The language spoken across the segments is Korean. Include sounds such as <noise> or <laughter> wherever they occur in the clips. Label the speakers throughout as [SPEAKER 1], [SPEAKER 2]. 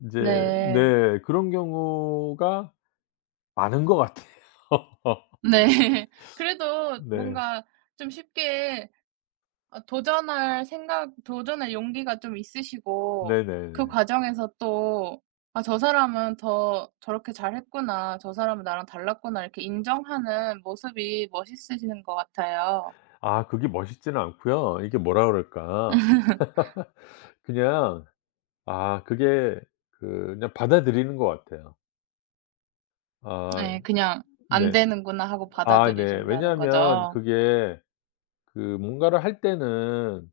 [SPEAKER 1] 이제
[SPEAKER 2] 네.
[SPEAKER 1] 네 그런 경우가 많은 것 같아요. <laughs>
[SPEAKER 2] 네. 그래도
[SPEAKER 1] 네.
[SPEAKER 2] 뭔가 좀 쉽게 어 도전할 생각 도전할 용기가 좀 있으시고 그
[SPEAKER 1] 네네네.
[SPEAKER 2] 과정에서 또 '아 저 사람은 더 저렇게 잘 했구나. 저 사람은 나랑 달랐구나.' 이렇게 인정하는 모습이 멋있으신 것 같아요.
[SPEAKER 1] 아 그게 멋있지는 않고요. 이게 뭐라 그럴까.
[SPEAKER 2] <laughs>
[SPEAKER 1] <laughs> 그냥 아 그게 그냥 받아들이는 것 같아요. 아
[SPEAKER 2] 네. 그냥 '안
[SPEAKER 1] 네.
[SPEAKER 2] 되는구나.' 하고
[SPEAKER 1] 아 네.
[SPEAKER 2] 받아들이신다는
[SPEAKER 1] 왜냐하면
[SPEAKER 2] 거죠?
[SPEAKER 1] 그게 그 뭔가를 할 때는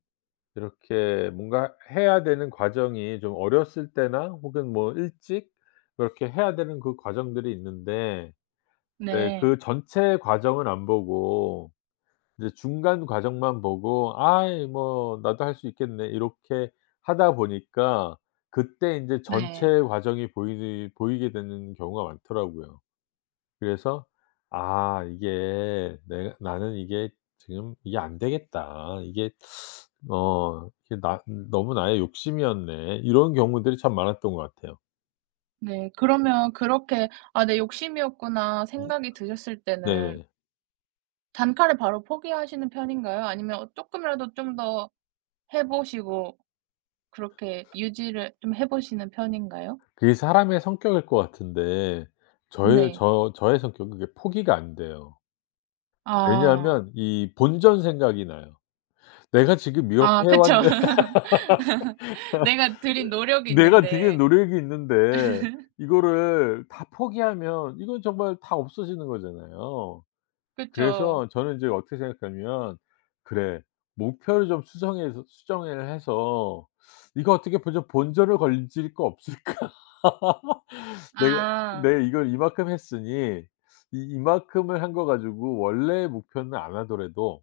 [SPEAKER 1] 이렇게 뭔가 해야 되는 과정이 좀 어렸을 때나 혹은 뭐 일찍 이렇게 해야 되는 그 과정들이 있는데 예
[SPEAKER 2] 네.
[SPEAKER 1] 그 전체 과정은 안 보고 이제 중간 과정만 보고 '아이 뭐 나도 할 수 있겠네.' 이렇게 하다 보니까 그때 인제
[SPEAKER 2] 네.
[SPEAKER 1] 전체 과정이 보이는 보이게 되는 경우가 많더라고요. 그래서 '아 이게 내 나는 이게 지금 이게 안 되겠다. 이게 어 이게 나 너무 나의 욕심이었네.' 이런 경우들이 참 많았던 것 같아요.
[SPEAKER 2] 네. 그러면 그렇게 '아 내 욕심이었구나.'
[SPEAKER 1] 네.
[SPEAKER 2] 생각이 드셨을 때는
[SPEAKER 1] 네네.
[SPEAKER 2] 단칼에 바로 포기하시는 편인가요? 아니면 쪼끔이라도 좀 더 해 보시고 그렇게 유지를 좀 해 보시는 편인가요?
[SPEAKER 1] 그게 사람의 성격일 것 같은데 저의
[SPEAKER 2] 네.
[SPEAKER 1] 저 저의 성격은 그게 포기가 안 돼요.
[SPEAKER 2] 아.
[SPEAKER 1] 왜냐하면 이 본전 생각이 나요. 내가 지금 이렇게
[SPEAKER 2] 아
[SPEAKER 1] 해
[SPEAKER 2] 그쵸.
[SPEAKER 1] 왔는
[SPEAKER 2] <laughs> 내가 들인
[SPEAKER 1] <laughs>
[SPEAKER 2] 노력이
[SPEAKER 1] 내가 들인
[SPEAKER 2] 있는데.
[SPEAKER 1] 노력이 있는데
[SPEAKER 2] <laughs>
[SPEAKER 1] 이거를 다 포기하면 이건 정말 다 없어지는 거잖아요.
[SPEAKER 2] 그쵸.
[SPEAKER 1] 그래서 저는 이제 어떻게 생각하냐면 '그래 목표를 좀 수정해서 수정을 해서 이거 어떻게 본전 본전을 건질 거 없을까? <laughs> 내가
[SPEAKER 2] 아.
[SPEAKER 1] 내 이걸 이만큼 했으니 이 이만큼을 한 거 가지고 원래의 목표는 안 하더라도'